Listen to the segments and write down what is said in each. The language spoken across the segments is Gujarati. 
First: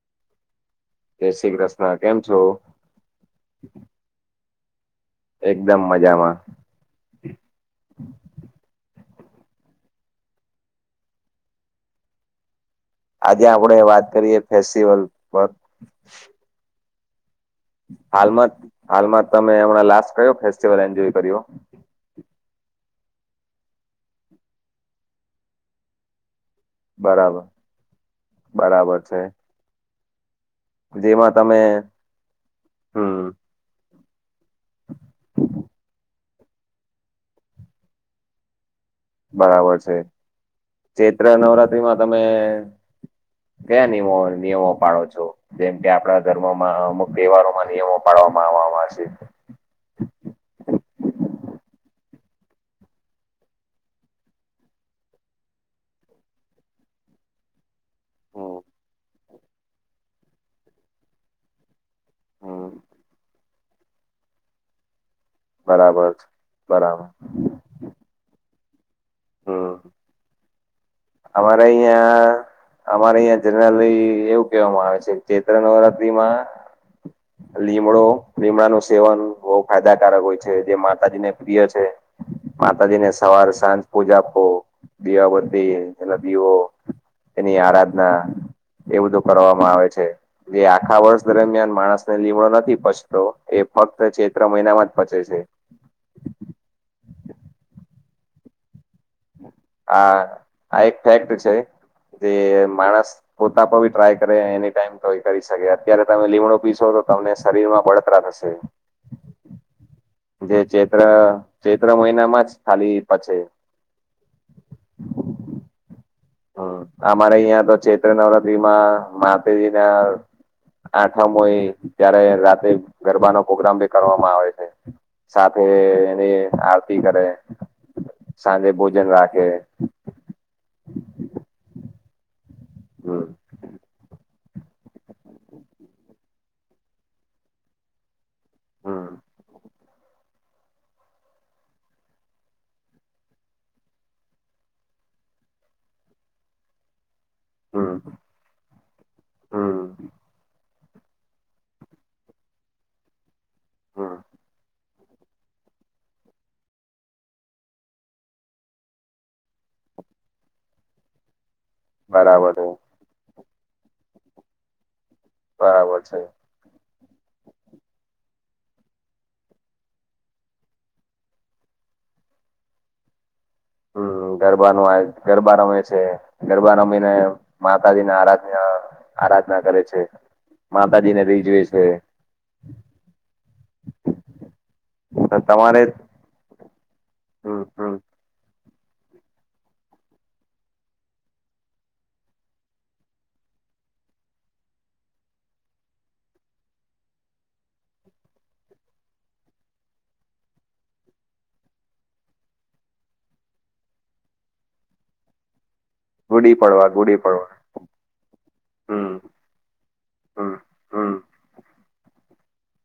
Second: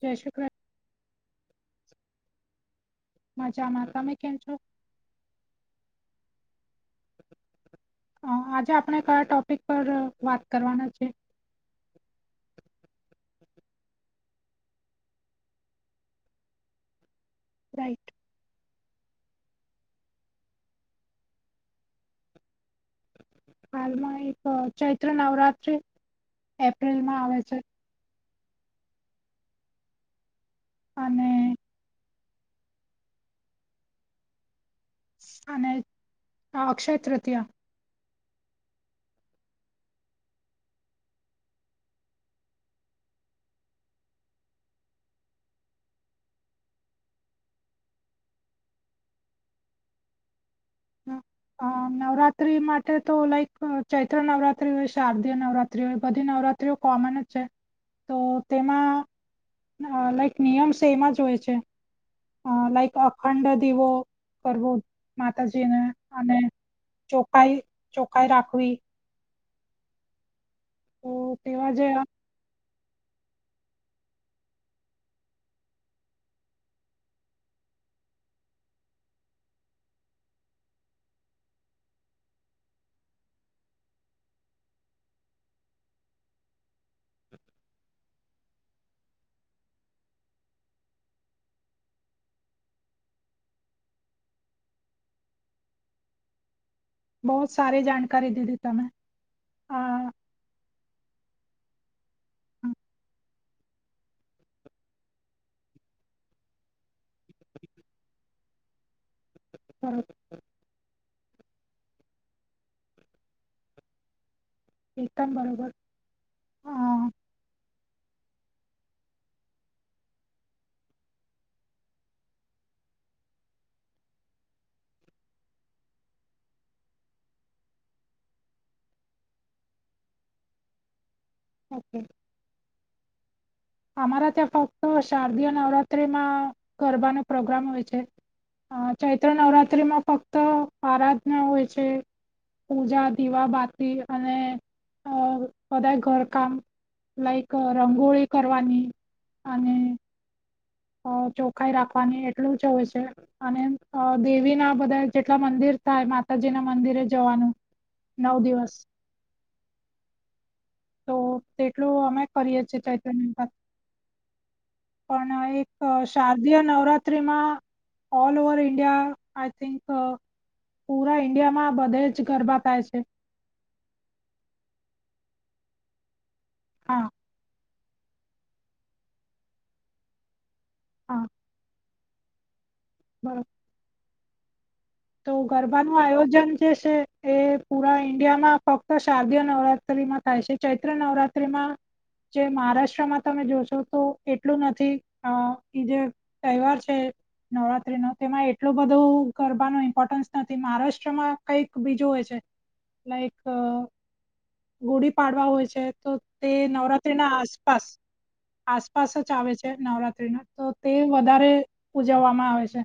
જય શ્રીક જય શ્રી કૃષ્ણ કેમ છો. મજામાં તમે કેમ છો. એકદમ મજામા હ આજે આપણે કયા ટોપિક પર વાત કરવાના છે. આજે આપડે વાત કરીએ ફેસ્ટિવલ પર રાઈટ હાલમાં હાલમાં તમે હમણાં લાસ્ટ કયો ફેસ્ટિવલ એન્જોય કર્યો હાલમાં એક ચૈત્ર નવરાત્ર્રી બરાબર બરાબર છે. અને જેમાં તમે હમ અને આ અક્ષય તૃતીયા બરાબર છે ચૈત્ર નવરાત્રીમાં તમે કયા નિયમો નિયમો પાળો છો. જેમ કે આપણા ધર્મમાં અમુક તહેવારોમાં નિયમો પાળવામાં આવવામાં છે. [inaudible] હા નવરાત્રી માટે તો લાઈક અ ચૈત્ર નવરાત્રી હોય શારદીય નવરાત્રી હોય, બધી નવરાત. ત્રીઓ કોમન જ છે. તો હમ તેમાં અ લાઈક નિયમ સેમ જ હોય છે. અ હમ લાઈક અખંડ દીવો કરવો માતાજીને બરાબર અને બરાબર ચોખાઈ ચોખાઈ રાખવી. હમ, તો અમાર તેવા જે અહિયાં અમાર અહીંયા જનરલી એવું કેહવામાં આવે છે ચૈત્ર નવરાત્રીમાં લીમડો લીમડાનું સેવન બહુ ફાયદાકારક હોય છે, જે માતાજીને પ્રિય છે. માતાજીને સવાર સાંજ પૂજાપો, દીવાબતી અને દીવો એની આરાધના એ બધું કરવામાં આવે છે. જે આખા વર્ષ દરમિયાન માણસને લીમડો નથી પચતો એ ફક્ત ચૈત્ર મહિનામાં જ પચે છે. બહુ સારી જાણકારી દીથી તમે આ આ એક ફેક્ટ છે, જે માણસ પોતા પર ભી ટ્રાય કરે એનીટાઈમ તોઈ કરી શકે અત્યારે તમે લીમડો પીશો તો તમને શરીરમાં બળતરા થશે. [inaudible] જે ચૈત્ર ચૈત્ર મહિનામાં જ ખાલી પચે એકદમ બરોબર હ હા અમાર અહિયાં તો ચૈત્ર નવરાત્રીમાં માતેજીના આઠમ હોય ત્યારે રાતે ગરબાનો પ્રગ્રામ બી કરવામાં આવે છે. સાથે એની આરતી કરે સાંજે ભોજન રાખે ઓકે હમ્મ અમારા ત્યાં ફક્ત શારદીય નવરાત્રીમાં ગરબાનો પ્રોગ્રામ હોય છે. અ હમ ચૈત્ર નવરાત્રીમાં ફક્ત આરાધના હોય છે. પૂજા દીવાબાતી અને અ બધાયે ઘર કામ લાઈક હમ રંગોળી કરવાની અને હમ અ ચોખાઈ રાખવાની એટલું જ હોય છે અને અ હમ દેવીના બધા જેટલા મંદિર થાય માતાજીના મંદિરે જવાનું નવ દિવસ તો તેટલું અમે બરાબર કરીએ છે છીએ ચૈત્રની અંદર પણ અ એક બરાબર છે શા ઈન્ડિયા નવરાત્રીમાં all over India I think uh પુરા ઈન્ડિયામાં બધે જ ગરબા થાય છે. હમ ગરબાનું આયો ગરબા રમે છે, ગરબા હા રમીને માતાજીને આરાધના આરાધના કરે છે. હા માતાજીને રિજવે સે [inaudible] તો તમારે ગરબાનું આયોજન જે સે એ હમ હમ પુરા ઈ ઇન્ડિયામાં ફક્ત શારદીયો નવરાત્રીમાં થાય છે ચૈત્ર નવરાત્રીમાં જે મહારાષ્ટ્રમાં તમે જોશો તો એટલું નથી અહ ઈ જે તહેવાર છે નવરાત્રીનો તેમાં એટલો બધો ગરબાનો ઇ મ્પોર્ટન્સ નથી મહારાષ્ટ્રમાં કઈક બીજું હોય છે લાઈક અહ ગુડી પાડવા હોય છે તો તે ગુડી પડવા ગુડી નવરાત્રીના પડવા આસપાસ આસપાસ હમ જ આવે છે નવરાત્રીના હમ તો તે હમ વધારે ઉજવવામાં આવે છે.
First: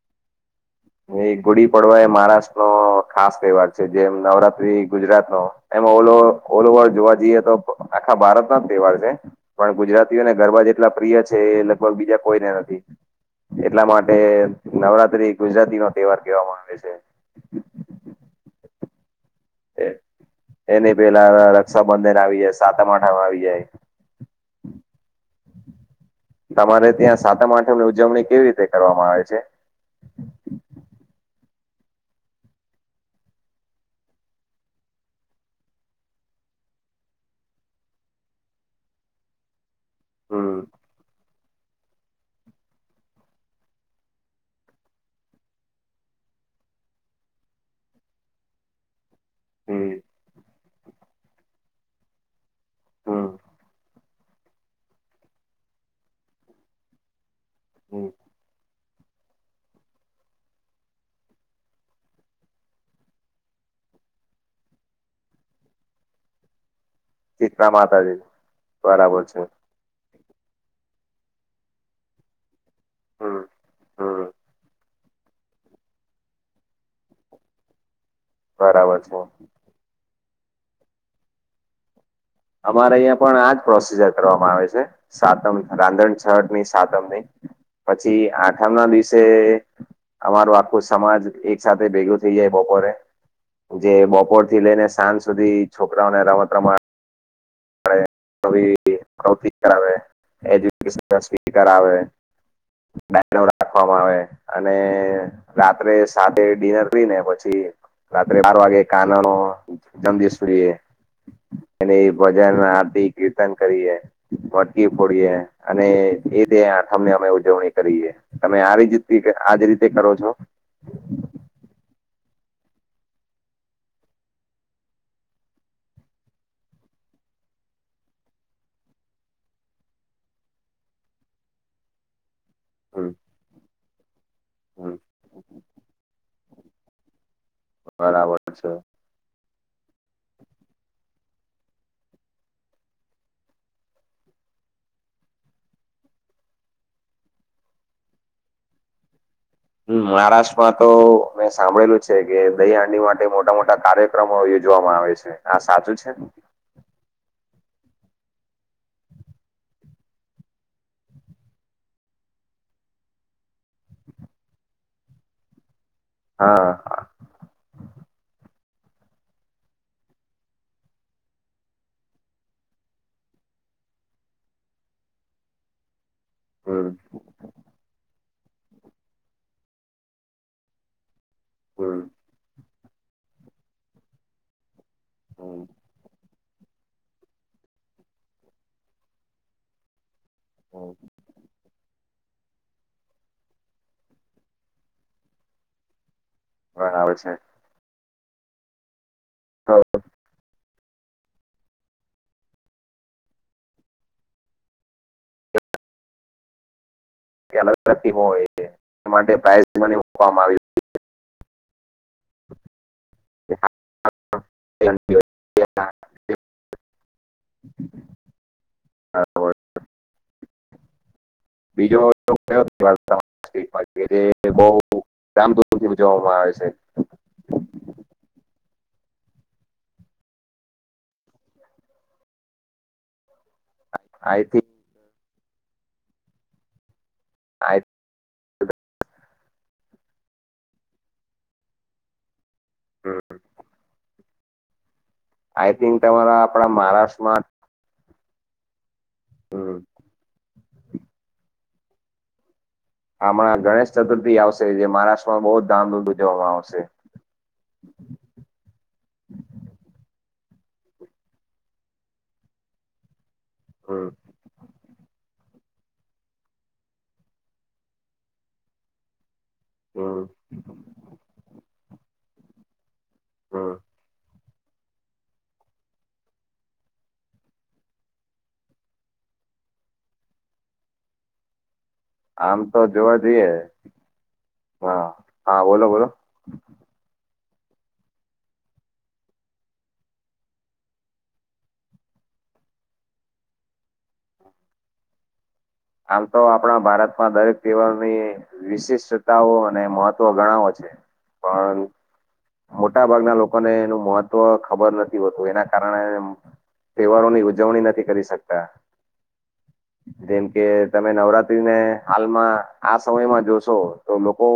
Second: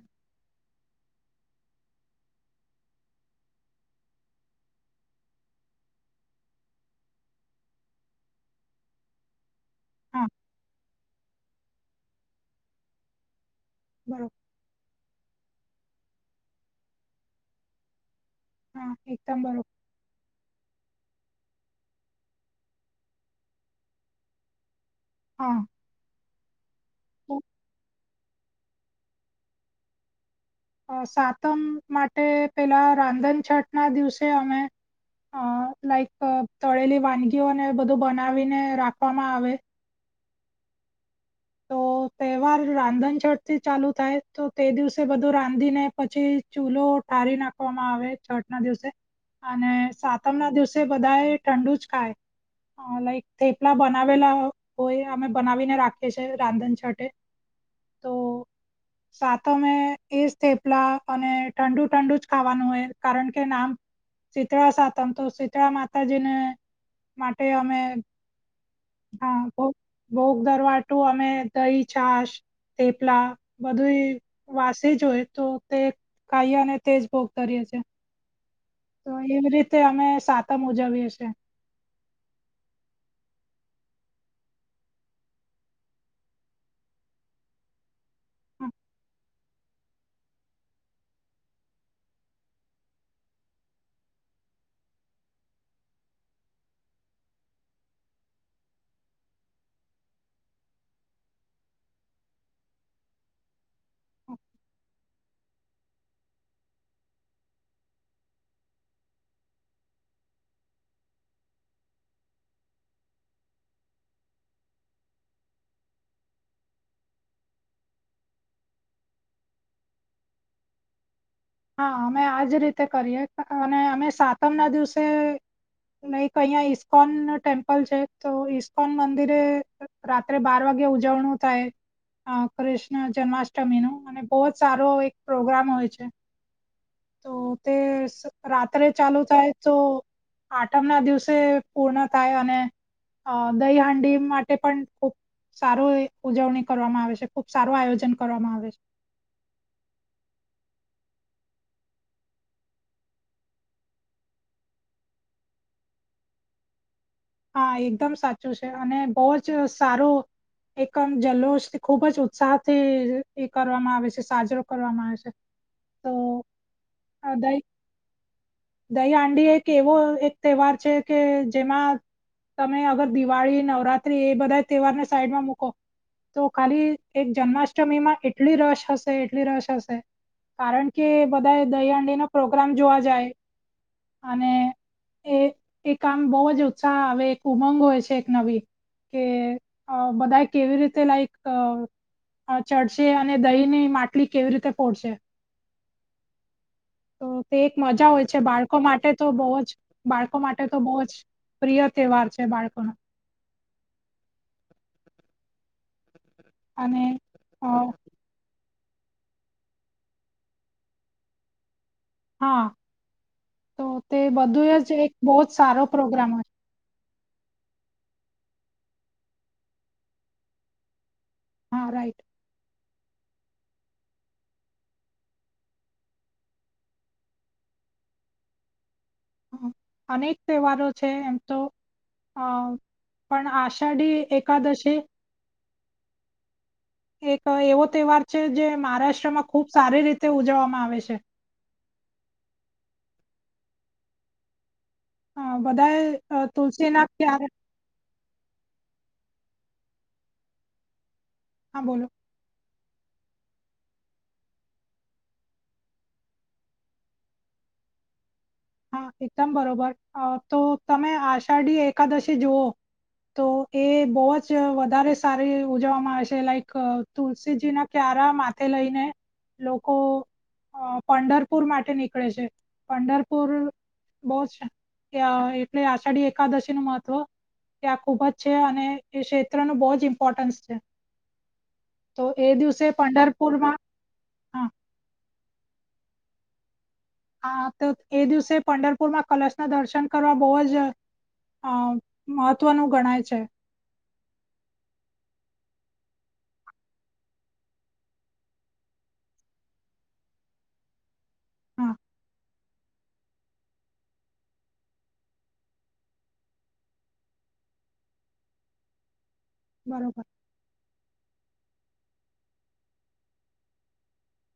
એ ગુડી પડવા એ મહારાષ્ટ્ર નો ખાસ તહેવાર છે જેમ નવરાત્રી ગુજરાત નો એમાં ઓલો ઓલ ઓવર જોવા જઈએ તો આખા ભારત નો જ તહેવાર છે. પણ ગુજરાતી હા ઓને ગરબા જેટલા પ્રિય છે એ લગભગ બીજા કોઈને નથી. એટલા માટે બરોબર નવરાત્રી ગુજરાતી નો તહેવાર કેહેવામાં આવે છે. હા, એકદમ બરો તે એની પેલા રક્ષાબંધન આવી જાય સાતમ આઠમ આવી જાય. હા. તમારે ત્યાં તો સાતમ આઠમ ની ઉજવણી કેવી રીતે કરવામાં આવે છે? અહ સાતમ માટે પેલા રાંધનછટ ના દિવસે અમે અહ લાઈક અહ તળેલી વાનગીઓને બધું બનાવીને રાખવામાં આવે. હમ્મ. તો હ તહેવાર રાંધણછટ થી ચાલુ થાય તો તે દિવસે બધું રાંધીને પછી ચૂલો ઠારી નાખ આપવામાં આવે છટ ના દિવસે. અને હમ સાતમ ના દિવસે બધા એ ઠંડુ જ ખાય અહ લાઈક હમ થેપલા બના બનાવેલા હોય અમે બનાવીને રાખીએ છેએ રાંધન છટે. હમ તો સાતમે એજ થેપલા અને ઠંડુ ઠંડુ જ ખાવાનું હોય કારણ કે નામ શીતળા સાતમ તો શીતળા માતા જેને માટે શીતળા અમે માતાજી બરાબર હા છે. બોગ બોગ દરવાટું અમે દહી છાશ થેપલા હમ બધું હમ વાસ તે જો હોય તો તે કાયાને તેજ ભોગ કરીએ છે. બરાબર છે. તે અમે સાતમ ઉજાવીએ છે. અમારે અહિયાં પણ આજ પ્રોસીજર કરવામાં આવે છે. સાતમ રાંધણછટ ની સાતમ ની પછી આઠમ ના દિવસે અમારો આખો સમાજ એક સાથે ભેગું થઈએ બપોરે જે બપોર થી લઈને સાંજ સુધી છોકરાઓને રમત રમા [unintelligible] કરાવે. બનો રાખવામાં આવે અને રાત્રે સાતે ડીનર કરી ને પછી રાત્રે બાર વાગે કાના નો જમ દીશરીએ એને ભજન આરતી કીર્તન કરીએ. મટકી ફોડીએ અને એ દે આઠમને અમે ઉજવણી કરીએ. તમે આ જ આજ રીતે કરો છો? હા, અમે આ જ રીતે કરીએ અને અમે સાતમના દિવસે નઈક અહિયાં ઈસ્કોન ટેમ્પલ છે તો ઈસ્કોન મંદિરે રાત્રે બાર વાગે ઉજવળું થાય અહ કૃષ્ણ હમ જન્માષ્ટમી નું અને બહુ જ સારો હમ એક પ્રોગ્રામ હોય છે. તો તે સ બરાબર છે રાત્રે ચાલુ થાય તો આઠમ ના દિવસે પૂર્ણ થાય અને અહ દહી હાંડી માટે પણ ખૂબ સારું એ ઉજવણી કરવામાં આવે છે ખુબ સારું આયોજન કરવામાં આવે છે. હમ્મ મહારાષ્ટ્રમાં તો મેં સાંભળેલું છે કે દહી હાંડી માટે મોટા મોટા કાર્ય ક્રમો યોજવામાં આવે છે આ સાચું છે. હા એકદમ સાચું છે અને બઉ જ સારું એકમ જલોષ ખુબ જ ઉત્સાહથી એ કરવામાં આવે છે સાજરો કરવામાં આવે છે. હા. હગાઈ દહીહાડી એક એવો એક તહેવાર છે કે જેમાં તમે અગર દિવાળી નવરાત્રી એ બધાં તહેવારને સાઈડમાં મૂકો. તો ખાલી હમ એક જન્માષ્ટમીમાં એટલી રસ હશે એટલી રસ હશે. કારણ કે બધા હમ દહીહાંડીનો પ્રોગ્રામ જોવા જાય. અને એ હમ એક આમ બહુ જ ઉત્સાહ આવે એક ઉમંગ હોય છે એક નવી કે અ બધાય કેવી હમ રીતે લાઈક અ અ ચઢશે અને દહીની માટલી કેવી રીતે ફોડશે? બરાબર તો છે. તે એક મજા હોય છે બાળકો માટે તો બોવ જ તો બાળ કો માટે તો બવ જ પ્રિય તહેવાર છે બાળકોનો. અને અ અલગ હોય છે એ પ્રાઈઝ મની મૂકવામાં આવી. હા છે. તો તે બધું જ હાઈ એક અને બો જ એ સારો આ પ્રોગ્રામ બે હોય. હા બીજો [inaudible] [inaudible] જે બઉ ધામધૂમથી ઉજવવામાં આવે છે. અનેક તહેવારો છે એમ તો અ પણ આશ ષાઢી આઈ થિંક એકાદશી એક આઈ એવો તહેવાર છે જે મહારાષ્ટ્રમાં ખૂબ સારી રીતે ઉજવવામાં આવે છે. હમ્મ. હ બધાં તમારા આપણા તુલસીના ક્યા મહારાષ્ટ્રમાં હમ હા બોલો. હમણાં ગણેશ ચતુર્થી આવશે જે મહારાષ્ટ્રમાં બઉ જ ધામધૂમથી ઉજવવામાં આવશે. હા એકદમ બરોબર અ તો તમે આષાઢી એકાદશી જોઓ તો એ હમ બોવ જ ચ વધારે સારી ઉજવવામાં આવે છે લાઈક તુલસીજી ના ક્યારા માથે લઈને લોકો હમ અ પંંઢરપુર માટે નીકળે છે પંઢર પુર હમ બો છે એટલે અષાઢી એકાદશીનું મહત્વ ત્યાં ખૂબ જ છે અને એ ક્ષેત્રનું બો જ ઈમ્પોર્ટન્સ છે. તો એ આમ દિવસે તો જોવા જઈએ પંંઢરપુરમાં હા હા બોલો બોલો. હા તો એ દિવસે પંંઢરપુરમાં કલશના દર્શન કરવા બવ જ અ મહત્વનું ગણાય છે. આમ તો આપણા ભારતમાં દરેક તહેવારની વિશિષ્ટતાઓ અને મહત્વ ઘણા હોય છે પણ હા મોટાભાગનાં લોકોને એનું મહત્વ ખબર નથી હોતું એના કારણે તહેવારોની ઉજવણી નથી કરી શકતાં બરોબર જેમ કે તમે નવરાત્રીને હાલમાં આ સમયમાં જોશો તો લોકો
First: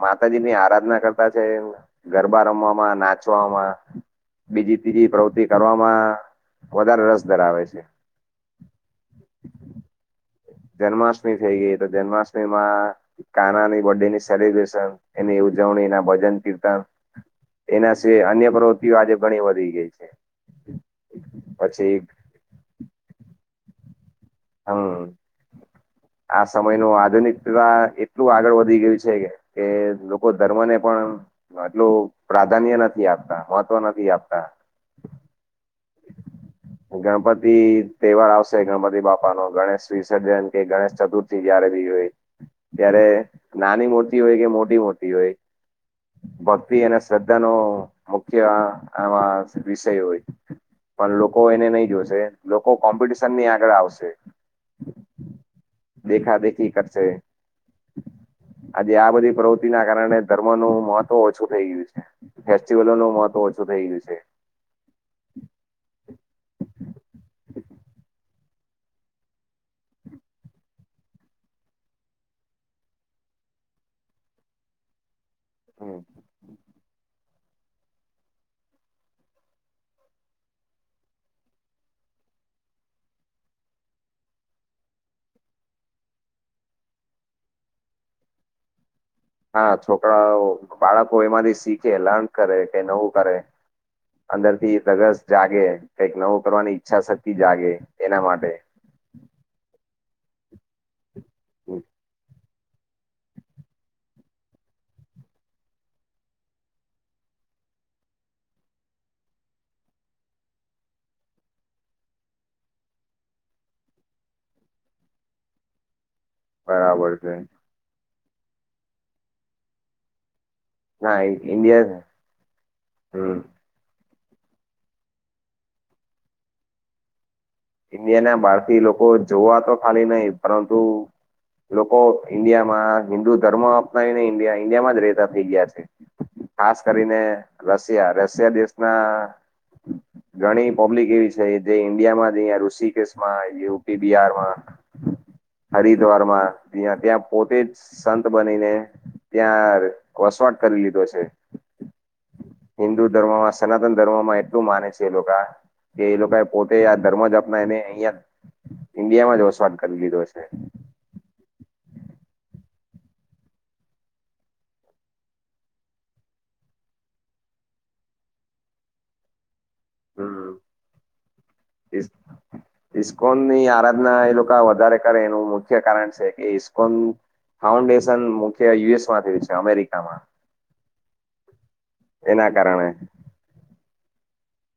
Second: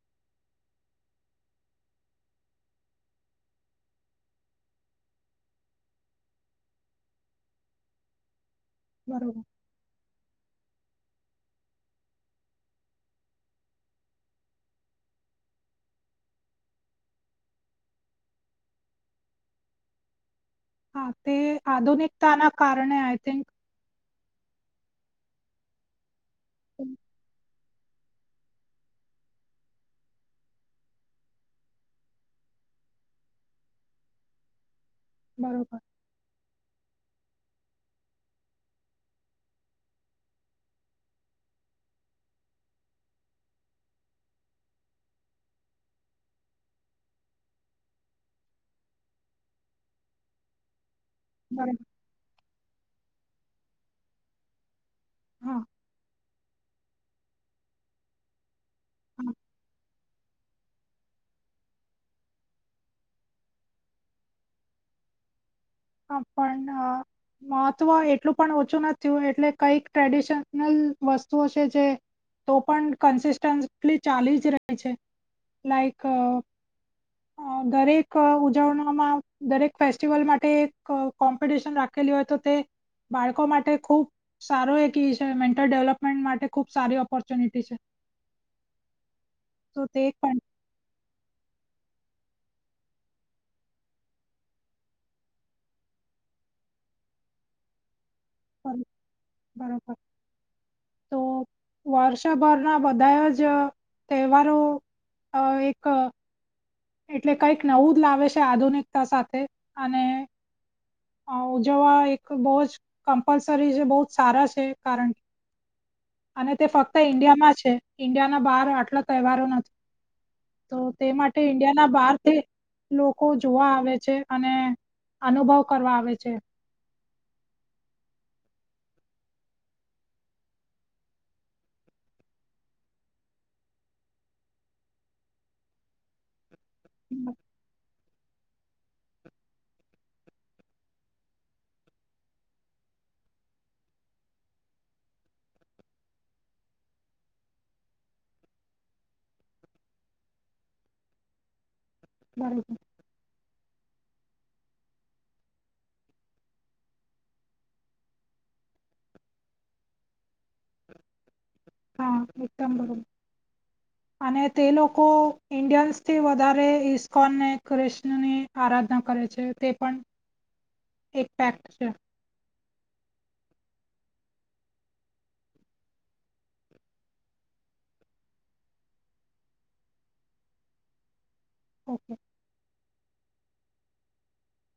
માતાજીની આરાધના કરતાં છે ગરબા રમવામાં, નાચવામાં બીજી ત્રીજી પ્રવૃતિ કરવામાં વધારે રસ ધરાવે છે. બરોબર. જન્માષ્ટમી થઈ ગઈ તો જન્માષ્ટમીમા કાનાની બર્થ ડે ની સેલિબ્રેશન એની ઉજવણી એના ભજન કીર્તન એના સિવાય અન્ય પ્રવૃત્તિઓ આજે ઘણી વધી ગઈ છે. હા તે પછી આધુનિકતાના કારણે આય થિંક હા આ સમય નો આધુનિક એવા એટલું આગળ વધી ગયું છે કે લોકો ધર્મ ને પણ એટલું પ્રાધાન્ય નથી આપતા, મહત્વ નથી આપતા. બરોબર. ગણપતિ તહેવાર આવશે, ગણપતિ બાપા નો ગણેશ વિસર્જન કે ગણેશ ચતુર્થી. જ્યારે જોયે ત્યારે નાની મૂતિ હોય કે મોટી મૂતિ હોય ભક્તિ અને શ્રદ્ધા નો મુખ્ય આ વિષય પણ લોકો એને બરોબર. નય જોશે લોકો કોમ્પિટિશનની આગળ આવશે. હા, દેખા દેખી કરશે આજે આ હા, બધી પ્રવૃતિ ના કારણે- - ધર્મ નું મહત્વ ઓછું થઇ ગયું છે ફેસ્ટિવલો નુ મહત્વ ઓછું થઇ ગયું છે. હા પણ અ મહત્વ એટલું પણ ઓછું નથ થયું એટલે કઈક ટ્રેડિશનલ વસ્તુઓ છે જે- - તો પણ કન્સિસ્ટન્સલી ચાલી જ રહી છે લાઈક- - અ દરેક ઉજવણીમાં, દરેક ફેસ્ટિવલ માટે- - ક કોમ્પિટિશન રાખેલી હોય તો તે બાળકો માટે ખૂબ- - સારો એક છે મેન્ટલ ડેવલપમેન્ટ માટે ખુબ સારી ઓપોર્ચ્યુનિટી છે. [inaudible] હા તો તે પણ છોકરાઓ, બાળકો એમાંથી શીખે લર્ન કરે કે નવું કરે. અંદર થી ધગસ જાગે અંદર થી કઈક નવું કરવાની ઈચ્છા શક્તિ જાગે એના માટે- - અમ બરોબર તો વરસોભર- - પણ આ બધા જ તહેવારો એક- - એટલે કઈક નવું જ લાવે છે આધુનિકતા સાથે અને- - અ ઉજવવા એક બો જ કમ્પલસરી એ બો જ સારા છે કારણ કે- - અને તે ફક્ત ઈન્ડિયામાં છે ઇન્ડિયાના બહાર આટલા તહેવારો નથી. તો તે ના માટે ઈન્ડિયા ના ઇન્ડિયા બહારથી લોકો હમ જોવા આવે છે અને- - અનુભવ કરવા આવે છે. ઈન્ડિયા ના બહાર થી લોકો જોવા તો ખાલી નય પરંતુ- - લોકો ઈન્ડિયામાં હિન્દુ ધર્મ અપનાવીને ઇન્ડિયા ઈન્ડિયા માં જ રહેતા થઇ ગયા છે. ખાસ કરીને રશિયા રશિયા દેશ- - માં ઘણી પબ્લિક એવી છે જે ઇન્ડિયામાં- - જેવા ઋષિકેશ માં, યુપી બિહારમાં- - હરિદ્વારમાં ત્યાં ત્યાં પોતે જ સંત બનીને- - ત્યાં વસવાટ કરી લીધો છે. બરા- - હિન્દુ ધર્મમાં, સનાતન ધર્મમાં એટલું માને છે એ લોકો આ- - કે એ લોકો પોતે આ ધર્મ જ અપનાવીને અહંયા- - ઇન્ડિયા માં જ વસવાટ કરી લીધો છે. હા એકદમ બરો [inaudible] અને તે લોકો ઇન્ડિયન્સથી વધારે ઈસ્કોન ને કૃષ્ણ ની- - આરાધના કરે છે તે પણ હમ એક ફેક્ટ છે. ઈસ્કોન ની આરાધના એ લોકો વધારે કરે એનું મુખ્ય કારણ છે કે ઈસ્કોન- - ફાઉન્ડેશન મુખ્ય યુએસ માંથી છે અમેરિકામાં- - ઓકે. એના કારણે- -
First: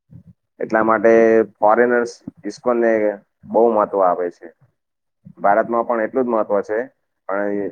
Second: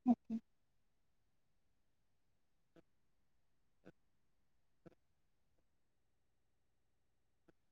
ઓકે. એટલા માટે ફોરેનર્સ ઇસ્કોનને બો મહત્વ આપે છે. ભારતમાં પણ એટલું જ મહત્વ છે અ એ